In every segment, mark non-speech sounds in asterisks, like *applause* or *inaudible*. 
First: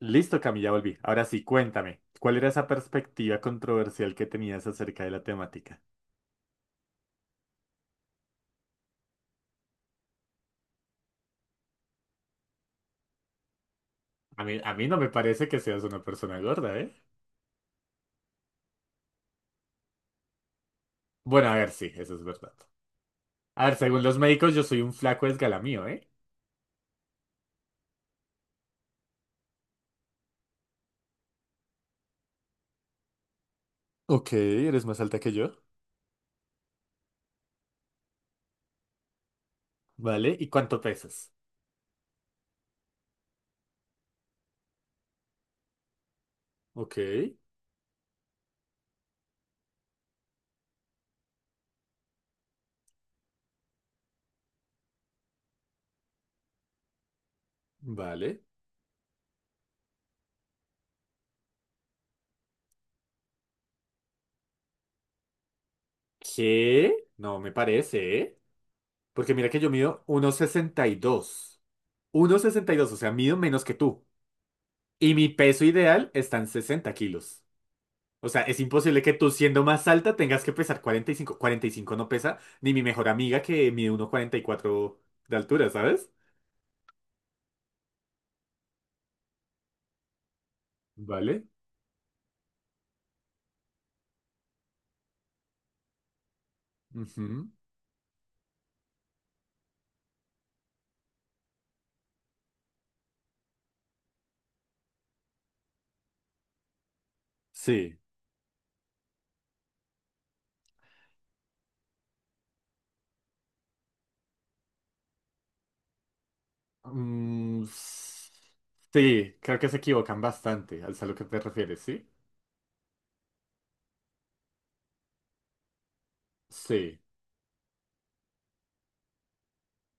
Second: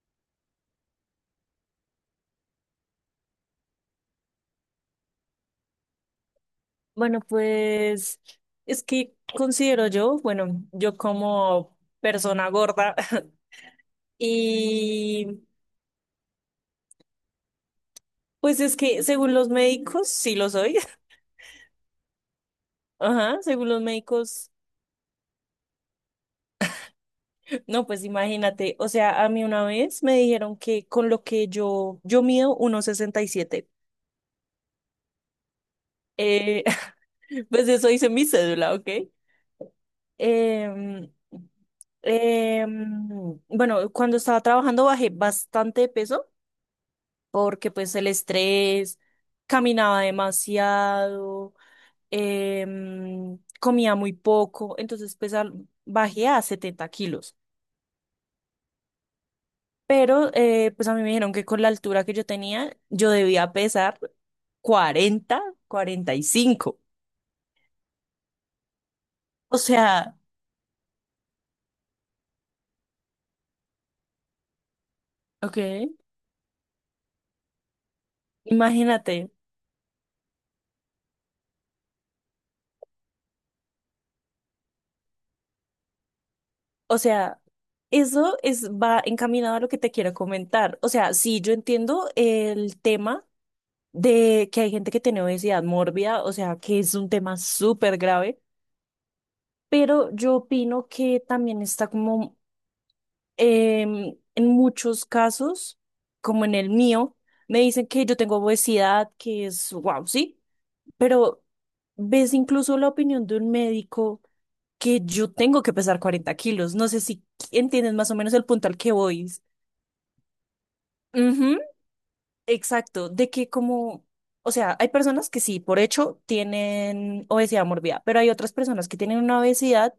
Listo, Cami, ya volví. Ahora sí, cuéntame, ¿cuál era esa perspectiva controversial que tenías acerca de la temática? Bueno, pues es que considero yo, bueno, yo como persona gorda *laughs* A mí no me y parece que seas una persona gorda, ¿eh? pues es que según los médicos, sí lo soy. Bueno, a ver, sí, eso es verdad. *laughs* Ajá, A según ver, los según los médicos. médicos, yo soy un flaco esgalamío, ¿eh? No, pues imagínate, o sea, a mí una vez me dijeron que con lo que yo mido 1,67. Ok, eres más alta que yo. eh, *laughs* pues eso dice mi cédula, ¿ok? ¿Vale? ¿Y cuánto Em, pesas? Bueno, cuando estaba trabajando bajé bastante de peso Ok, porque pues el estrés, caminaba demasiado, comía muy poco, entonces pues bajé a 70 kilos. vale. Pero pues a mí me dijeron que con la altura que yo tenía, yo debía pesar cuarenta 45. ¿Qué? No me parece, ¿eh? Porque mira O que yo mido sea, 1,62. 1,62, o sea, mido menos que tú. Y mi ok, peso ideal está en 60 kilos. O sea, es imposible que imagínate, tú siendo más alta tengas que pesar 40 cuarenta y cinco. 45 no pesa ni mi mejor amiga que mide 1,44 de altura, ¿sabes? o sea, eso es, va encaminado a lo que te quiero comentar. O sea, sí, ¿Vale? yo entiendo el tema de que hay gente que tiene obesidad mórbida, o sea, que es un tema Ujú. súper grave, pero yo opino que también está como en muchos casos, como en el mío, me dicen Sí. que yo tengo obesidad, que es wow, sí, pero ves incluso la opinión de un médico que yo tengo que pesar 40 kilos, no sé si Mm, entiendes más o menos el punto al que voy. sí, creo que se equivocan bastante al a lo que te Ujú. refieres, ¿sí? Exacto, de que como, o sea, hay personas que sí, por hecho, Sí, tienen obesidad mórbida, pero hay otras personas que tienen una obesidad,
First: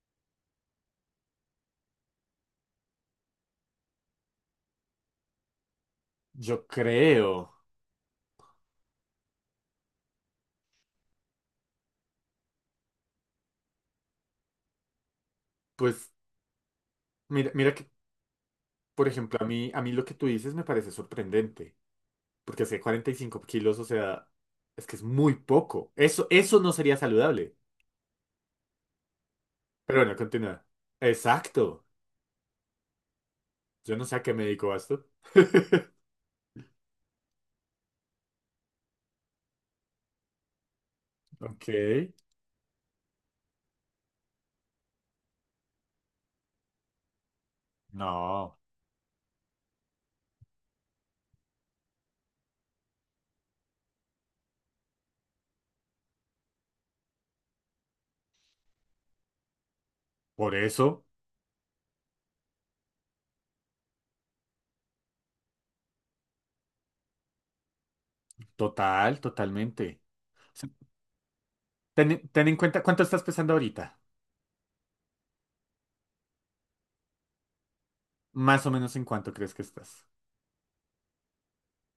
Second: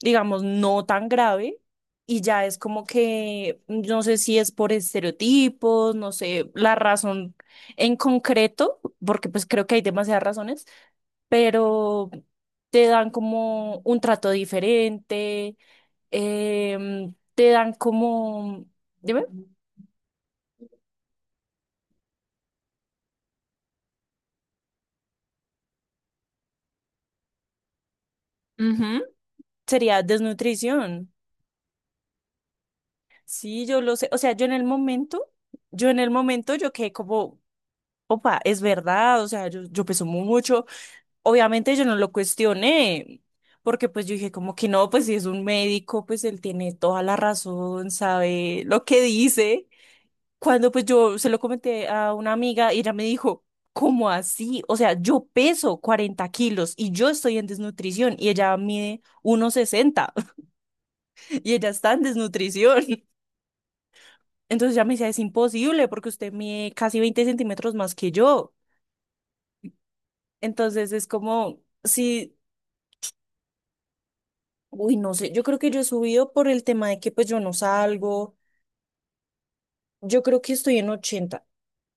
digamos, no tan grave y ya es como que, yo no sé si es por estereotipos, no sé, yo la razón creo. en concreto, porque pues creo que hay demasiadas razones, pero te dan como un trato diferente, Pues te mira, dan mira que, como, por dime. ejemplo, a mí lo que tú dices me parece sorprendente, porque hace 45 kilos, o sea, es que es muy poco. Eso no sería saludable. Ujú. Pero Sería bueno, continúa. desnutrición. Exacto. Sí, yo Yo lo no sé. sé O a qué sea, me yo en el dedico esto. momento, yo en el momento, yo quedé como, opa, es verdad, o sea, yo peso mucho. Ok. Obviamente yo no lo cuestioné, porque pues yo dije como que no, pues si es un médico, pues él tiene toda la razón, No, sabe lo que dice. Cuando pues yo se lo comenté a una amiga y ella me dijo, ¿cómo así? O sea, yo peso 40 kilos y yo estoy en desnutrición y ella mide 1,60. por eso. *laughs* Y ella está en desnutrición. Entonces ya me decía, es imposible porque usted mide casi 20 centímetros más que yo. Total, totalmente. O sea, Entonces es como, ten, sí, ten en cuenta cuánto estás pesando ahorita. uy, no sé, yo creo que yo he subido por el tema de que pues yo no salgo, Más o menos en cuánto crees que estás. yo creo que estoy en 80.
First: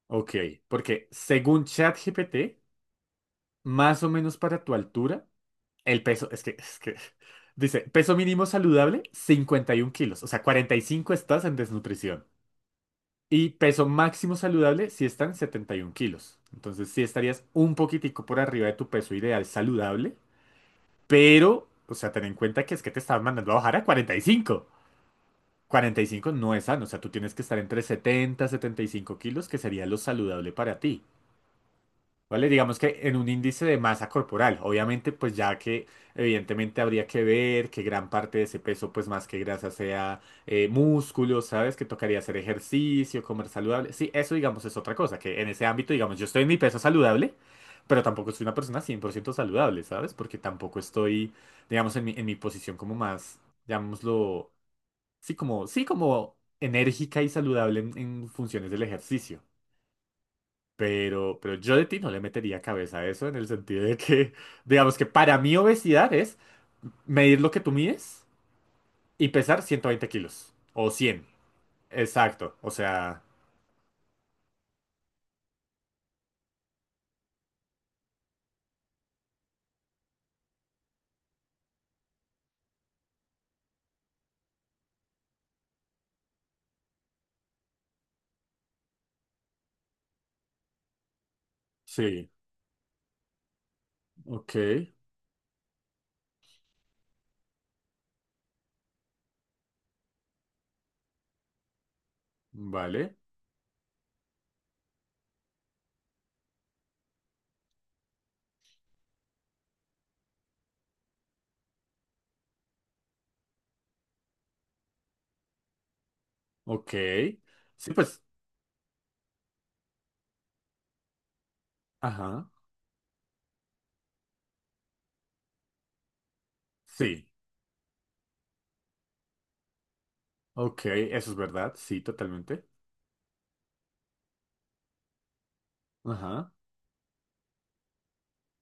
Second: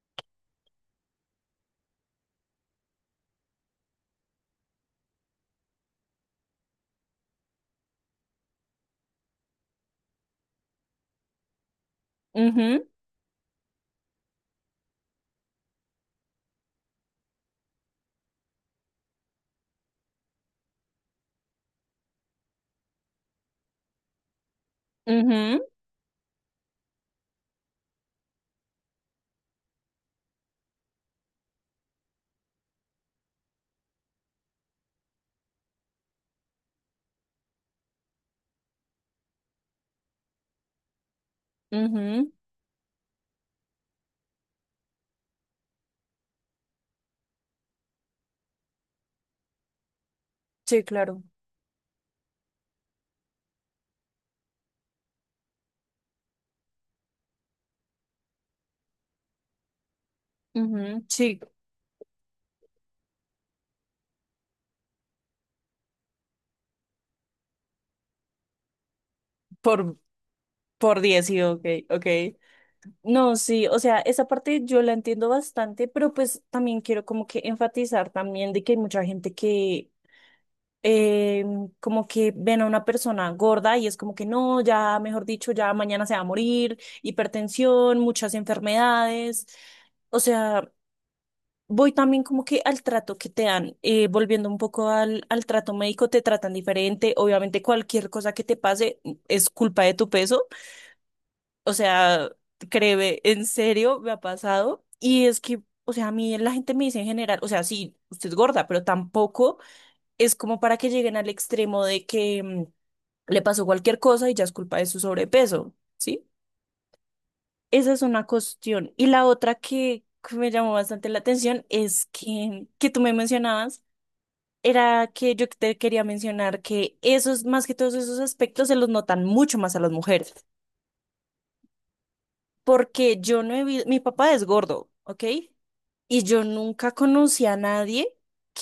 Ok, porque según ChatGPT, más o menos para tu altura, el peso, es que, *laughs* dice, peso mínimo saludable, 51 kilos. O sea, 45 estás en desnutrición. Ujú, Y peso máximo saludable si están 71 kilos. Entonces sí estarías un poquitico por arriba de tu peso ideal saludable, pero, o sea, ten en cuenta que es que te estaban mandando a bajar a 45. ujú, 45 no es sano, o sea, tú tienes que estar entre 70 y 75 kilos, que sería lo saludable para ti. ¿Vale? Digamos que en un índice de masa corporal, obviamente pues ya que evidentemente habría que ver que gran parte de ese peso pues más que grasa sea músculo, ¿sabes? Que tocaría ujú. hacer ejercicio, comer saludable. Sí, eso digamos es otra cosa, que en ese ámbito digamos yo estoy en mi peso saludable, pero tampoco soy una persona 100% saludable, ¿sabes? Porque tampoco Sí, claro. estoy digamos en mi posición como más, llamémoslo, sí como enérgica y saludable en funciones del ejercicio. Ujú. Pero, Sí, pero yo de ti no le metería cabeza a eso en el sentido de que, *laughs* digamos que para mí obesidad es medir lo que tú mides y pesar ciento por, veinte kilos o por 100. 10 sí, ok, ok. Exacto, o sea, No, sí, o sea, esa parte yo la entiendo bastante, pero pues también quiero como que enfatizar también de que hay mucha gente que eh, como que ven a una persona gorda y es como que no, ya, mejor dicho, ya mañana se va a morir, hipertensión, muchas enfermedades. O sea, voy también sí, como que al trato que te dan, volviendo ok, un poco al, al trato médico, te tratan diferente. Obviamente cualquier cosa que te pase es culpa de tu peso. O sea, vale, créeme, en serio, me ha pasado. Y es que, o sea, a mí la gente me dice en general, o sea, sí, usted es gorda, pero tampoco es como para que lleguen al extremo de que le pasó cualquier cosa y ya es culpa de su sobrepeso, ¿sí? ok. Sí, Esa es pues, una cuestión. Y la otra que me llamó bastante la atención es ajá, que tú me mencionabas, era que yo te quería mencionar que sí, esos, más que todos esos aspectos, se los notan mucho más a las mujeres, ok, eso es verdad, sí, totalmente. porque yo no he visto, mi papá es gordo, ¿ok? Y yo Ajá, nunca conocí a nadie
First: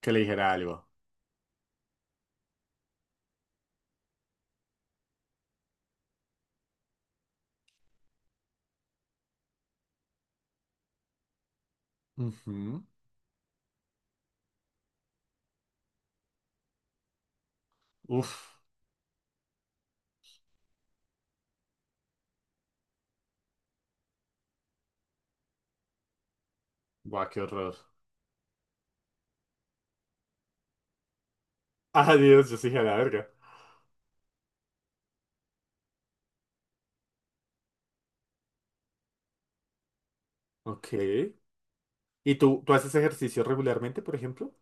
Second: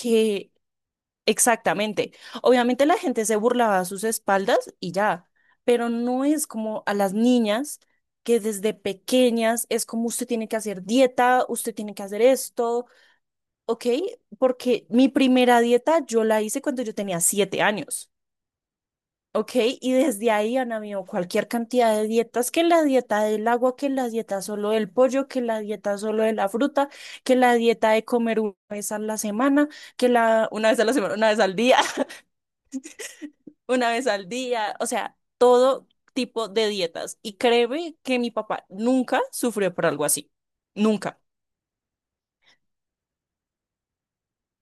que le dijera algo. Exactamente. Obviamente la gente se burlaba a sus espaldas y ya, pero no es como a las niñas que desde pequeñas es como usted tiene que hacer dieta, usted tiene que hacer esto, Ujú. ¿ok? Porque mi primera dieta yo la hice cuando yo tenía 7 años, Uf, ¿ok? Y desde ahí han habido cualquier cantidad de dietas, que la dieta del agua, que la dieta solo del pollo, que la dieta solo de la fruta, guau, que qué la horror. dieta de comer una vez a la semana, que la una vez a la semana, una vez al día, *laughs* Adiós, yo sí dije a la verga. una vez al día, o sea, todo tipo de dietas. Y créeme que mi papá nunca sufrió por algo así. Ok. Nunca. ¿Y tú haces ejercicio regularmente, por ejemplo?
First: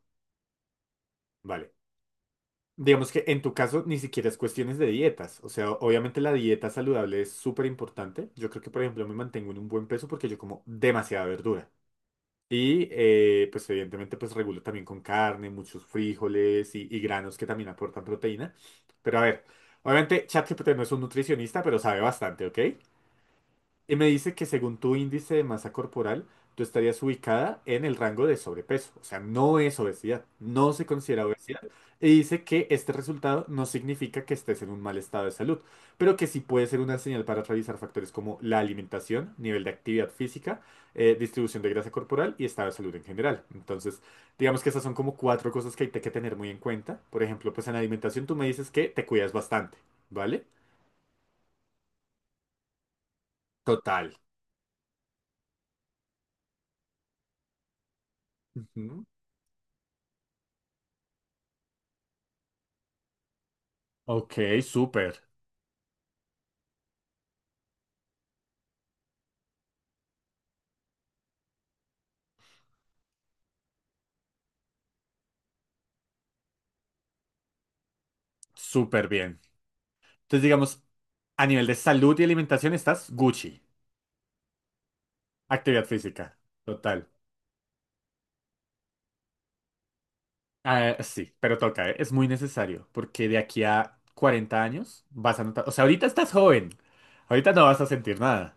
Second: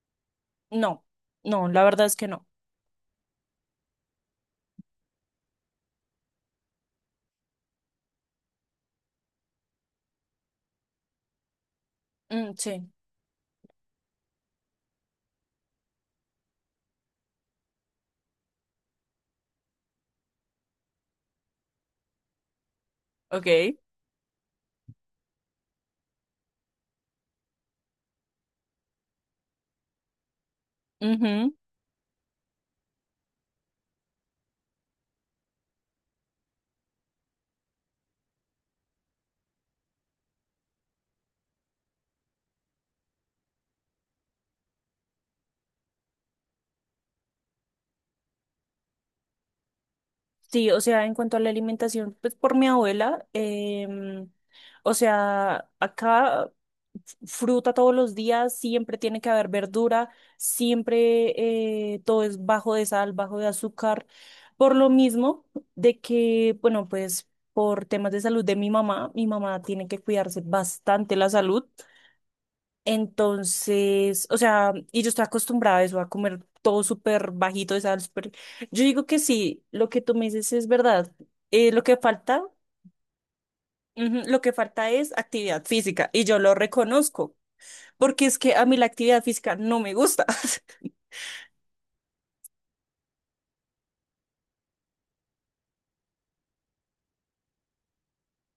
No, no, Vale. la verdad es que no. Digamos que en tu caso ni siquiera es cuestiones de dietas. O sea, obviamente la dieta saludable es súper importante. Yo creo que, por ejemplo, me mantengo en un buen peso porque yo como demasiada verdura. Mm, Y sí. Pues evidentemente pues regulo también con carne, muchos frijoles y granos que también aportan proteína. Pero a ver, obviamente ChatGPT no es un nutricionista, pero sabe bastante, ¿ok? Ok. Y me dice que según tu índice de masa corporal, tú estarías ubicada en el rango de sobrepeso. O sea, no es obesidad, no se considera obesidad. Y dice que este resultado no significa que estés en un mal estado de salud, pero que sí puede ser una señal para revisar factores como la alimentación, nivel de actividad física, distribución de grasa corporal y estado de salud en general. Entonces, digamos que esas son como cuatro cosas que hay que tener muy en cuenta. Por ejemplo, pues en alimentación tú me dices que te cuidas bastante, ¿vale? Sí, o sea, en cuanto a la alimentación, pues por mi abuela, Total. O sea, acá fruta todos los días, siempre Ujú. tiene que haber verdura, siempre todo es bajo de sal, bajo de azúcar, Ok, por lo súper. mismo de que, bueno, pues por temas de salud de mi mamá tiene que cuidarse bastante la salud. Entonces, o sea, y yo estoy acostumbrada a eso, a comer todo súper bajito de sal, súper... Yo digo Súper que bien. sí, lo que tú me Entonces, dices es digamos, verdad. a nivel de Lo que salud y falta, alimentación estás Gucci. ujú, lo que falta es actividad Actividad física y física. yo lo Total. reconozco, porque es que a mí la actividad física no me gusta. *laughs* Ah, sí, pero toca, ¿eh? Es muy necesario porque de aquí a 40 años vas a notar, o sea, ahorita estás joven, ahorita no vas a sentir nada,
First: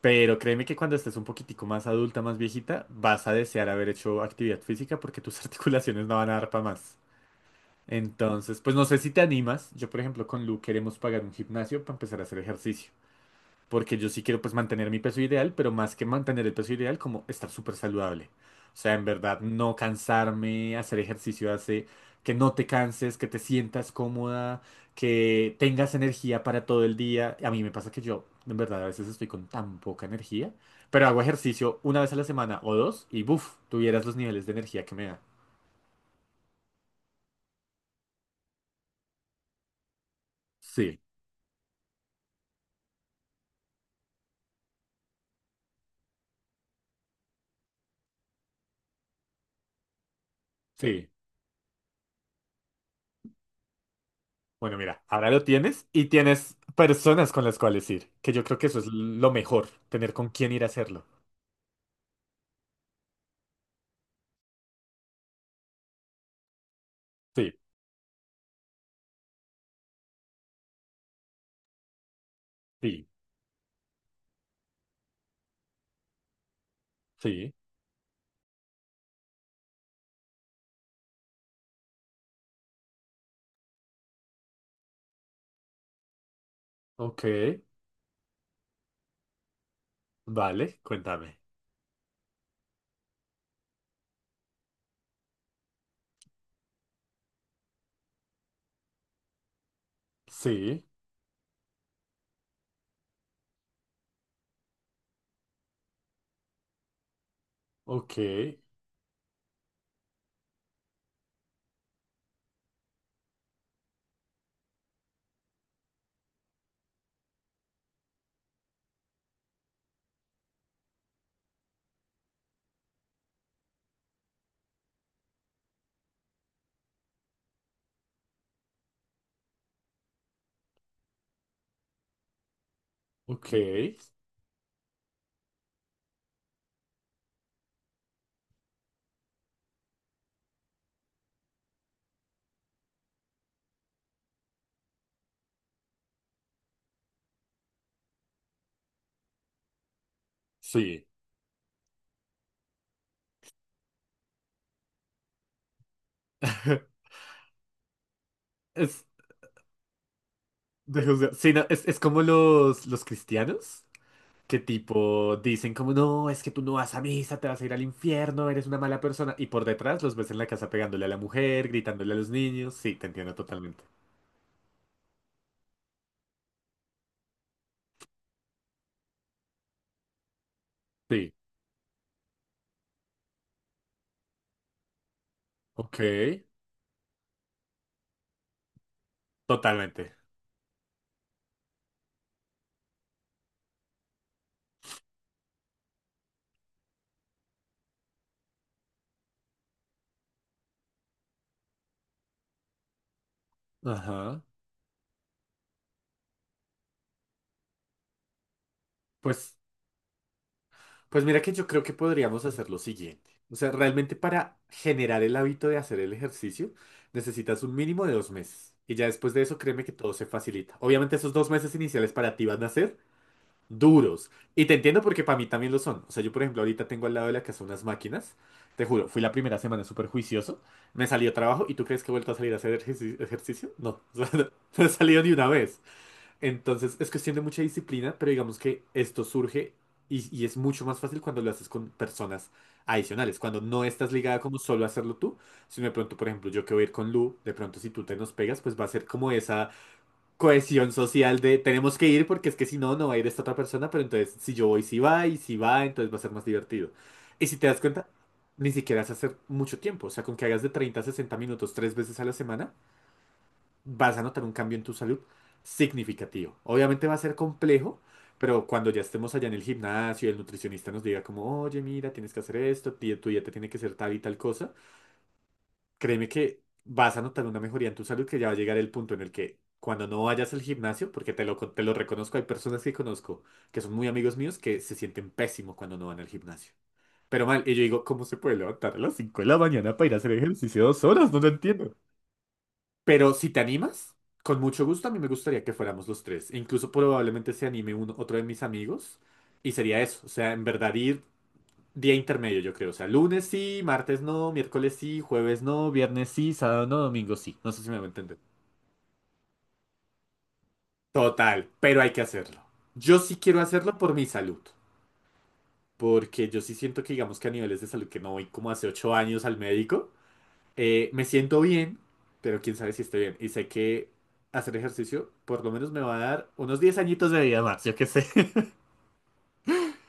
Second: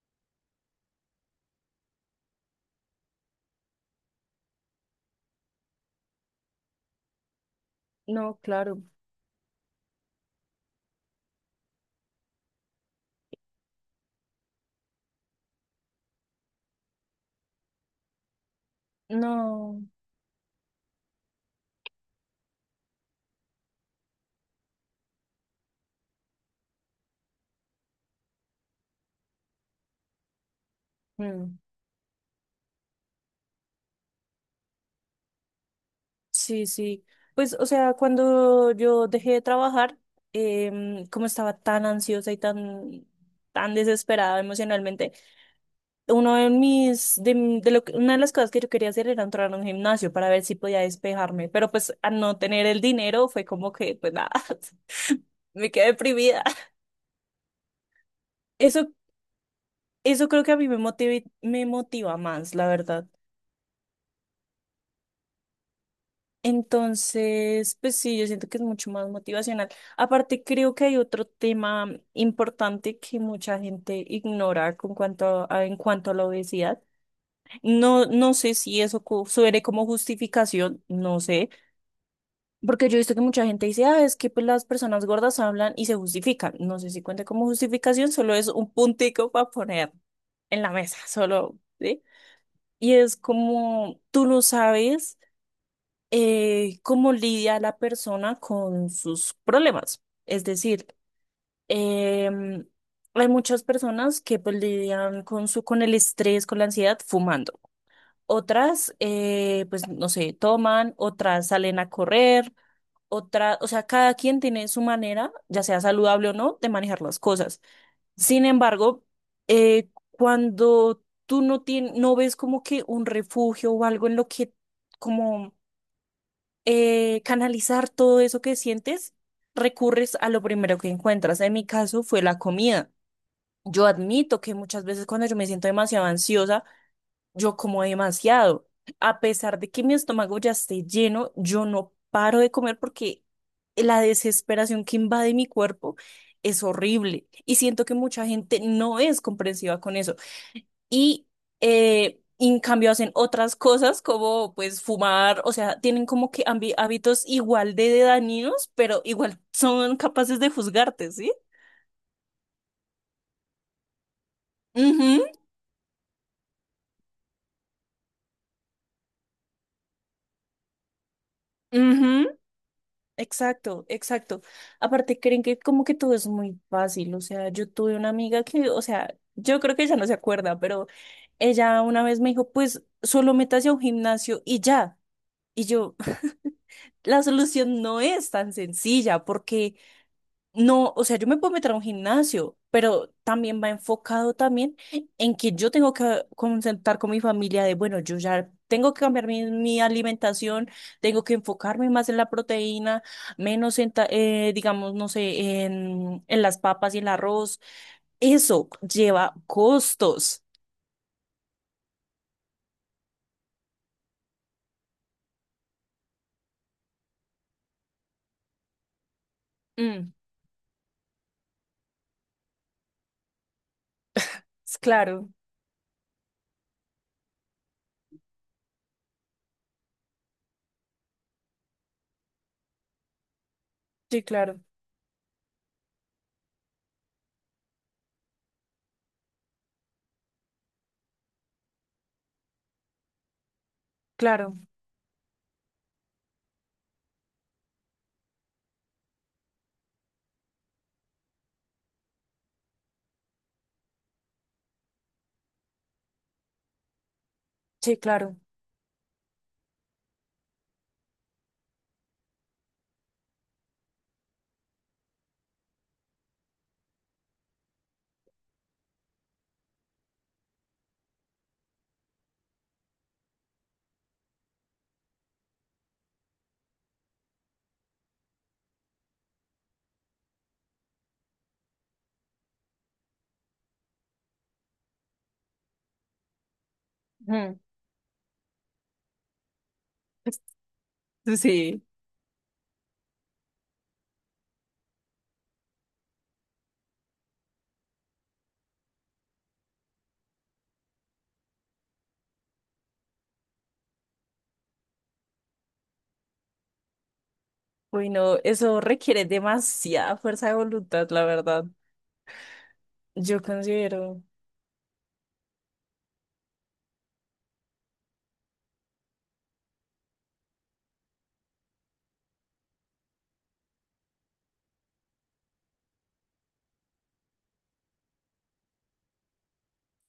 pero créeme que cuando estés un poquitico más adulta, más viejita, vas a desear haber hecho actividad física porque tus *laughs* articulaciones no van a dar para más. No, Entonces, pues claro, no sé si te animas, yo por ejemplo con Lu queremos pagar un gimnasio para empezar a hacer ejercicio. Porque yo sí quiero pues mantener mi peso ideal, pero más que mantener el peso ideal, como estar súper saludable. O sea, en verdad, no no. cansarme, hacer ejercicio hace que no te canses, que te sientas cómoda, que tengas energía para todo el día. A mí me pasa que yo, en verdad, a veces estoy con tan poca energía, pero hago Mm. ejercicio una vez a la semana o dos y buf, tuvieras los niveles de energía que me da. Sí, sí. Pues, o sea, cuando yo dejé de trabajar, Sí, como estaba tan ansiosa y tan desesperada emocionalmente, uno de mis, de lo que- una de las cosas que yo quería hacer era entrar a un gimnasio para ver si podía sí. despejarme, pero pues al no tener el dinero fue como que, pues nada, Bueno, mira, *laughs* ahora lo me tienes quedé y deprimida. tienes personas con las cuales ir, que yo creo que eso es Eso, lo mejor, tener eso con creo quién que a ir a mí hacerlo. Me motiva más, la verdad. Sí, Entonces, pues sí, yo siento que es mucho más motivacional. Aparte, creo que hay otro tema importante sí, que mucha gente ignora en cuanto a la obesidad. sí. No, no sé si eso suene como justificación, no sé. Porque yo he visto que mucha gente dice, ah, es que pues, las personas gordas hablan y se justifican. No sé si Ok, cuenta como justificación, solo es un puntico para poner en la vale, mesa, cuéntame. solo, ¿sí? Y es como tú no sabes cómo lidia la persona con sus problemas. Es Sí, decir, em, hay muchas personas que pues lidian con su, con el estrés, con la ansiedad, fumando. ok, Otras, pues no sé, toman, otras salen a correr, otra, o sea, cada quien tiene su manera, ya sea saludable o no, de manejar las cosas. Sin embargo, cuando tú no ves como que un refugio o algo en lo que como canalizar todo eso que sientes, recurres a lo primero que encuentras. En mi caso fue la comida. ok, Yo admito que muchas veces cuando yo me siento demasiado ansiosa, yo como demasiado. A pesar de que mi estómago ya esté lleno, yo no paro de comer porque la desesperación que invade mi cuerpo es horrible. Y siento que mucha gente no es comprensiva con eso. sí. Y en cambio hacen otras cosas como pues fumar, o sea, tienen como que *laughs* hábitos igual de dañinos, pero Es, igual son capaces de juzgarte, ¿sí? Sí, no, es como los cristianos que Ujú, tipo dicen como no, es que tú no vas a misa, te vas a ir al infierno, eres una mala persona. Y por detrás los ves en la casa pegándole a la mujer, gritándole a los ujú. niños. Sí, te entiendo totalmente. Exacto, exacto. Aparte, creen que como que todo es muy fácil. O sea, yo tuve una amiga que, o sea, yo creo que ella no se acuerda, pero Sí, ella una vez me dijo, pues solo métase a un gimnasio y ya. Y yo, ok, *laughs* la solución no es tan sencilla porque totalmente. no, o sea, yo me puedo meter a un gimnasio, pero también va enfocado también en que yo tengo que concentrar con mi familia de, bueno, yo ya tengo que cambiar mi, mi alimentación, tengo que enfocarme más en la proteína, menos en, Ajá. Digamos, no sé, en las papas y el arroz. Eso lleva Pues. costos. Pues mira que yo creo que podríamos hacer lo siguiente. O sea, realmente para generar el hábito de hacer el ejercicio, necesitas un mínimo de 2 meses. Y ya después de eso, créeme que todo Mm, se facilita. Obviamente esos 2 meses iniciales para ti van a ser duros. Y te entiendo porque claro, para mí también lo son. O sea, yo por ejemplo ahorita tengo al lado de la casa unas máquinas. Te juro, fui la primera semana súper juicioso. Me salió trabajo y ¿tú crees que he vuelto a salir a hacer ejercicio? No, *laughs* sí, O sea, no, claro, no he salido ni una vez. Entonces es cuestión de mucha disciplina, pero digamos que esto surge y es mucho más fácil cuando lo haces con personas adicionales, cuando no estás ligada claro, como solo a hacerlo tú, sino de pronto, por ejemplo, yo que voy a ir con Lu, de pronto si tú te nos pegas, pues va a ser como esa cohesión social de tenemos que ir porque es que si no, no va a ir esta otra persona, pero entonces si yo voy, si va, y si va, entonces va a ser más divertido. Y si te das sí, cuenta, claro. ni siquiera es hacer mucho tiempo, o sea, con que hagas de 30 a 60 minutos 3 veces a la semana vas a notar un cambio en tu salud significativo. Obviamente va a ser complejo, pero cuando ya estemos allá en el gimnasio y el nutricionista nos diga como, oye, mira, tienes que hacer esto, tu dieta tiene que ser tal y tal cosa, créeme que vas a notar una mejoría en tu salud que ya va a llegar el punto en el que cuando no vayas al gimnasio, porque te lo reconozco, hay personas que conozco que son muy amigos míos que se sienten pésimo cuando no van al gimnasio. Pero Mm. mal, y yo digo, ¿cómo se puede levantar a las 5 de la mañana para ir a hacer ejercicio 2 horas? *laughs* No lo Sí. entiendo. Pero si te animas, con mucho gusto, a mí me gustaría que fuéramos los tres. E incluso probablemente se anime uno, otro de mis amigos. Y sería eso. O sea, en verdad ir día intermedio, yo creo. O sea, lunes sí, martes no, miércoles sí, jueves no, viernes sí, sábado no, domingo sí. No sé si me va a entender. Bueno, eso requiere demasiada fuerza de voluntad, la verdad. Total, pero hay que hacerlo. Yo sí Yo quiero hacerlo por considero, mi salud. Porque yo sí siento que, digamos que a niveles de salud que no voy como hace 8 años al médico. Me siento bien, pero quién sabe si estoy bien. Y sé que hacer ejercicio por lo menos me va a dar unos 10 añitos de vida más, yo qué sé. *laughs*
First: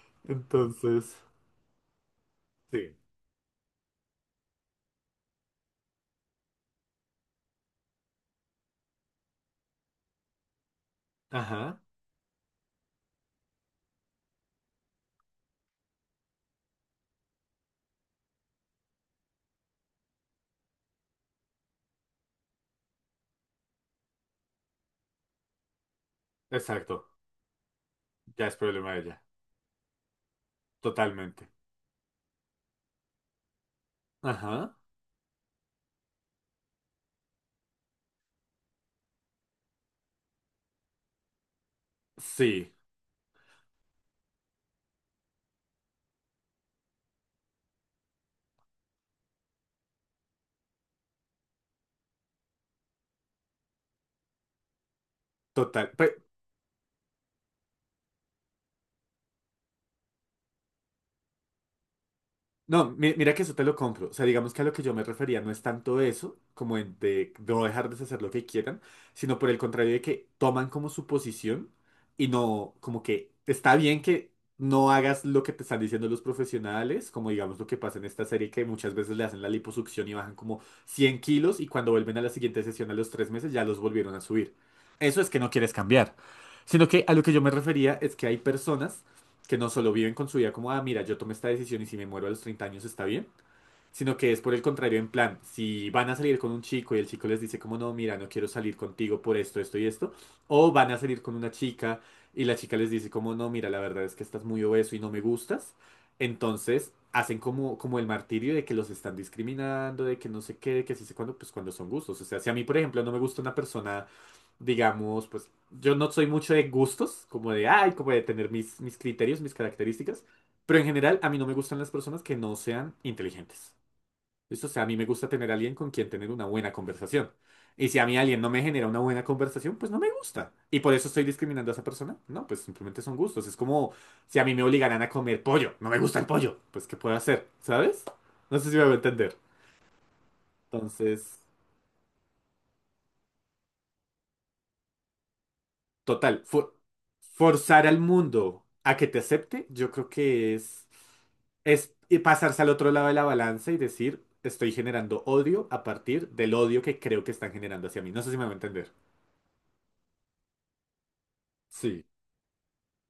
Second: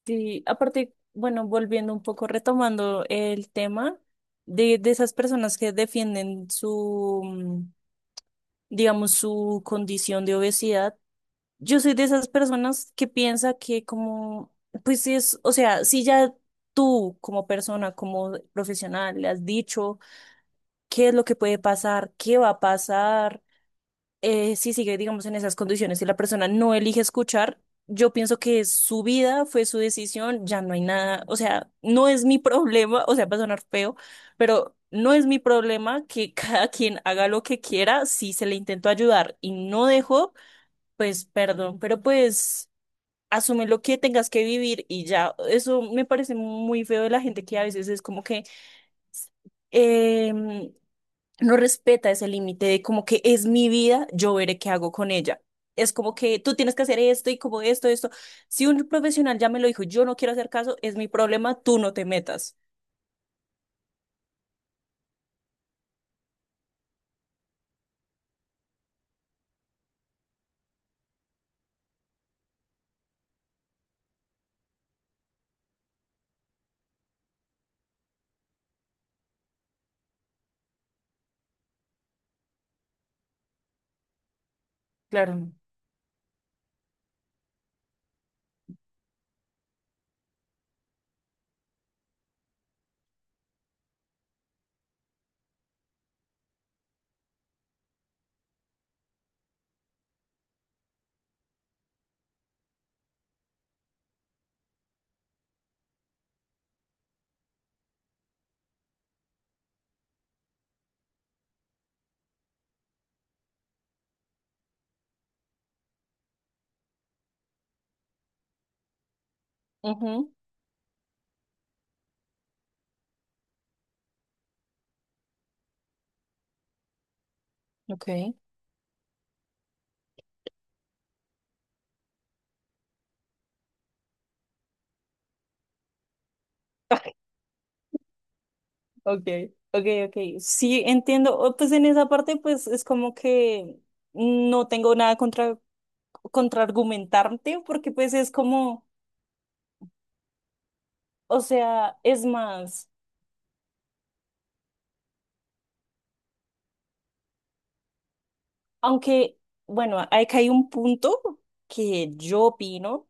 sí, aparte, Entonces, bueno, volviendo un poco, sí. retomando el tema de esas personas que defienden su, digamos, su condición de obesidad, Ajá, yo soy de esas personas que piensa que como, pues sí es, o sea, si ya tú como persona, como profesional, le has dicho qué es lo que puede pasar, qué va a pasar si sigue, digamos, en esas condiciones y la persona no elige exacto. escuchar, yo pienso Ya es que es problema de su ella. vida, fue su decisión, ya no hay nada, o Totalmente. sea, no es mi *laughs* problema, o sea, va a sonar feo, Ajá, pero no es mi problema que *laughs* cada quien haga lo que quiera, si se le intentó ayudar y no dejó, pues perdón, pero pues sí, asume lo que tengas que vivir y ya. Eso me parece muy feo de la gente que a veces es como que... em, no respeta ese límite de como que es mi vida, yo veré qué hago con ella. total. Es Pues. como que tú tienes que hacer esto y como esto, esto. Si un profesional ya me lo dijo, yo no quiero hacer caso, es mi problema, tú no te metas. No, mira, que eso te lo compro. O sea, digamos que a lo que yo me refería no es tanto eso, como en de no dejarles hacer lo que quieran, sino por el contrario de que toman como su posición y no, como que está bien que no hagas lo que te están diciendo los profesionales, como digamos lo que pasa en esta serie que muchas veces le hacen la liposucción y bajan como 100 kilos y cuando vuelven a la siguiente sesión a los 3 meses ya los volvieron a subir. Eso es que no Claro. quieres cambiar. Sino que a lo que yo me refería es que hay personas que no solo viven con su vida como, ah, mira, yo tomé esta decisión y si me muero a los 30 años está bien, sino que es por el contrario, en plan, si van a salir con un chico y el chico les dice como, no, mira, no quiero salir contigo por esto, esto y esto, o van a salir con una chica y la chica les dice como, no, mira, la verdad es que estás muy obeso y no me gustas, entonces hacen como, como el martirio de que los están discriminando, de que no sé qué, de que sí sé cuándo, pues cuando son gustos. O sea, si a mí, por ejemplo, no me gusta una persona digamos, pues yo no soy mucho de gustos, como de, ay, como de tener mis criterios, mis características, Ujú, pero en general a mí no me gustan las personas que no sean inteligentes. ¿Listo? O sea, a mí me gusta tener a alguien con quien tener una buena conversación. Y si a mí ok. alguien no me genera una buena conversación, pues no me gusta. ¿Y por eso estoy discriminando a esa persona? No, pues simplemente son gustos. Es como si a mí me obligaran a comer pollo. No me gusta el pollo. Pues, ¿qué puedo *laughs* hacer? ¿Sabes? No sé si me voy a Ok, entender. ok, ok. Sí, entiendo. Entonces, Pues en esa parte, pues es como que no tengo nada contra total, contraargumentarte, forzar porque al pues es mundo como, a que te acepte, yo creo que o es sea, y es pasarse al más, otro lado de la balanza y decir, estoy generando odio a partir del odio que creo que están generando hacia mí. No sé si me va a entender. aunque, bueno, hay un punto Sí. que yo opino.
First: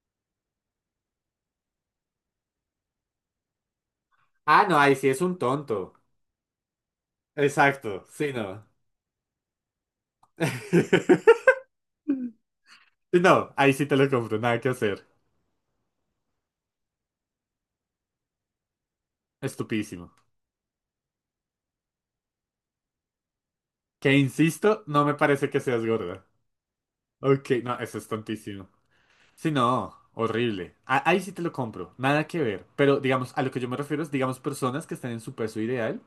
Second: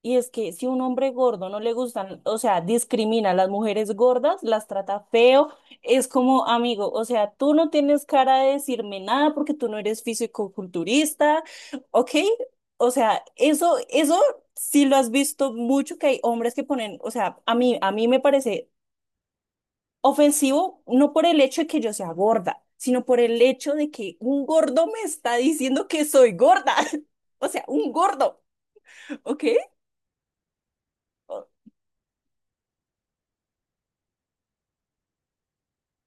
Y es que si un hombre gordo no le gustan, o sea, discrimina a las mujeres gordas, Ah, las no, ahí trata sí es un feo, tonto. es como amigo, o sea, tú no Exacto, tienes sí, cara de no. decirme nada porque tú no eres *laughs* fisicoculturista, ¿ok? O sea, No, ahí eso, sí te lo eso compro, nada que sí lo hacer. has visto mucho, que hay hombres que ponen, o sea, a mí me parece Estupidísimo. ofensivo no por el hecho de que yo sea gorda, sino por el hecho de Que que un insisto, gordo me no me está parece que seas diciendo que gorda. soy gorda, *laughs* o Ok, sea, no, un eso es gordo, tontísimo. ¿ok? Sí, no, horrible. Ahí sí te O... lo compro, nada que ver. Pero digamos, a lo que yo me refiero es, digamos, personas que están en su peso ideal.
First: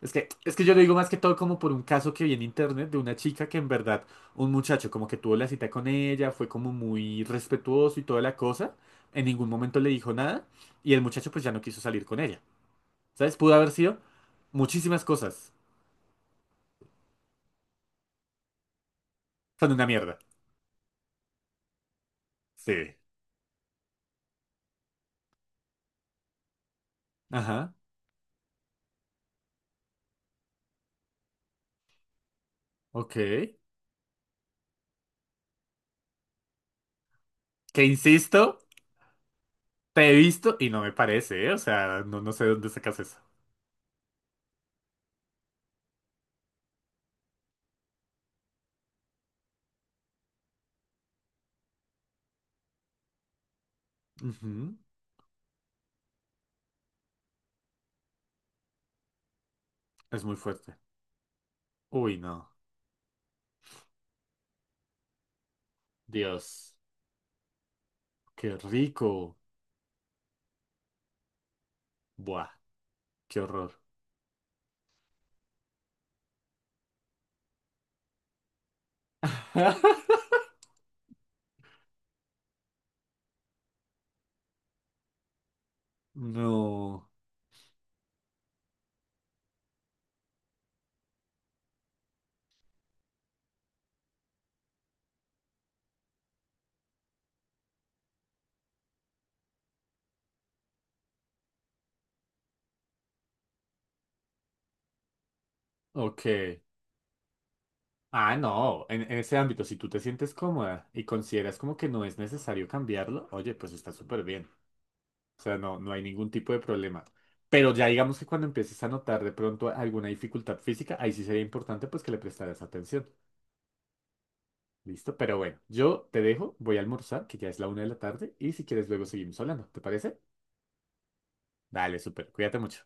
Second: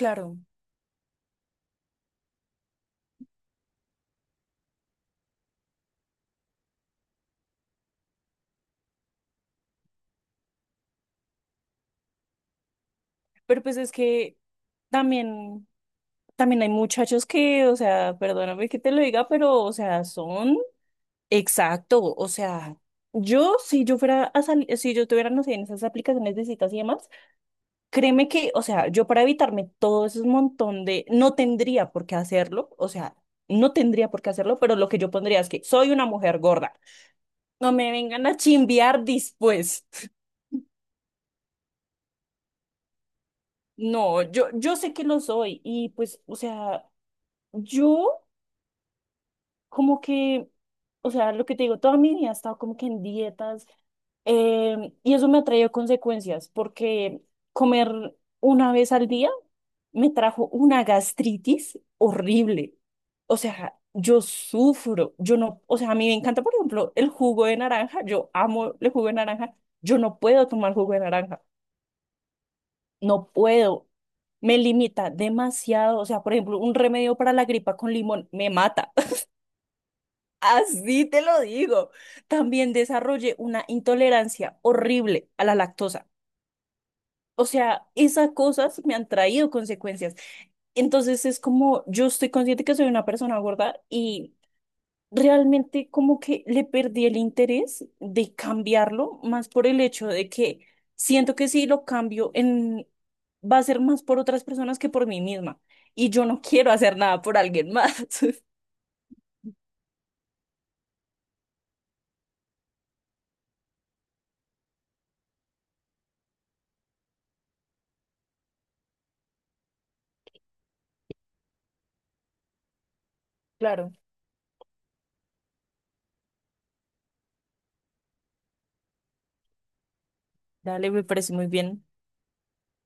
Es que, es que yo lo digo más que todo como por un caso que vi en internet de una chica que en verdad, un muchacho como que tuvo la cita con ella, fue como muy respetuoso y toda la cosa, en ningún momento le dijo nada y el muchacho pues ya no quiso salir con ella. ¿Sabes? Pudo Pero haber pues es sido que muchísimas cosas. también, también hay muchachos que, o sea, perdóname que te lo diga, pero, Son o una sea, mierda. son... Exacto. O sea, Sí. yo, si yo fuera a salir, si yo tuviera, no sé, en esas aplicaciones de citas y demás, Ajá, créeme que, o sea, yo para evitarme todo ese montón de, no tendría por qué hacerlo, o ok. sea, no tendría por qué hacerlo, pero lo que yo pondría es que soy una mujer gorda. No Que me vengan a insisto, chimbear después. te *laughs* he visto y no me parece, ¿eh? O sea, no, no sé de dónde sacas eso. No, yo sé que lo soy y pues, o sea, yo... Como que, o sea, lo que te digo, toda mi vida he estado como que en dietas, Ujú, y eso me ha traído consecuencias porque comer una vez al día me es muy trajo fuerte. una gastritis Uy, no. horrible. O sea, yo sufro, yo no, o sea, a mí me encanta, por Dios, ejemplo, el jugo de naranja, yo qué amo el jugo de rico. naranja, yo no puedo tomar jugo de naranja, Buah, no qué horror. puedo, me limita demasiado, o sea, por ejemplo, un remedio para la gripa con limón me mata. *laughs* Así te lo digo. También desarrollé una intolerancia horrible a la lactosa. No. O sea, esas cosas me han traído consecuencias. Entonces es como yo estoy consciente que soy una persona gorda y realmente como que le perdí el interés de cambiarlo, más por el hecho de que siento que si lo cambio en va a ser más por otras personas que por mí misma y yo Ok. no *laughs* quiero hacer nada por alguien más. *laughs* Ah, no. En ese ámbito, si tú te sientes cómoda y consideras como que no es necesario cambiarlo, oye, pues está súper bien. O sea, no, no hay ningún tipo de problema. Pero ya digamos que cuando empieces a notar de pronto alguna dificultad física, ahí sí sería importante pues que le prestaras atención. Claro, ¿Listo? Pero bueno, yo te dejo, voy a almorzar, que ya es la una de la tarde, y si quieres luego seguimos hablando. ¿Te parece? dale, me parece muy bien. Dale, súper. Cuídate mucho.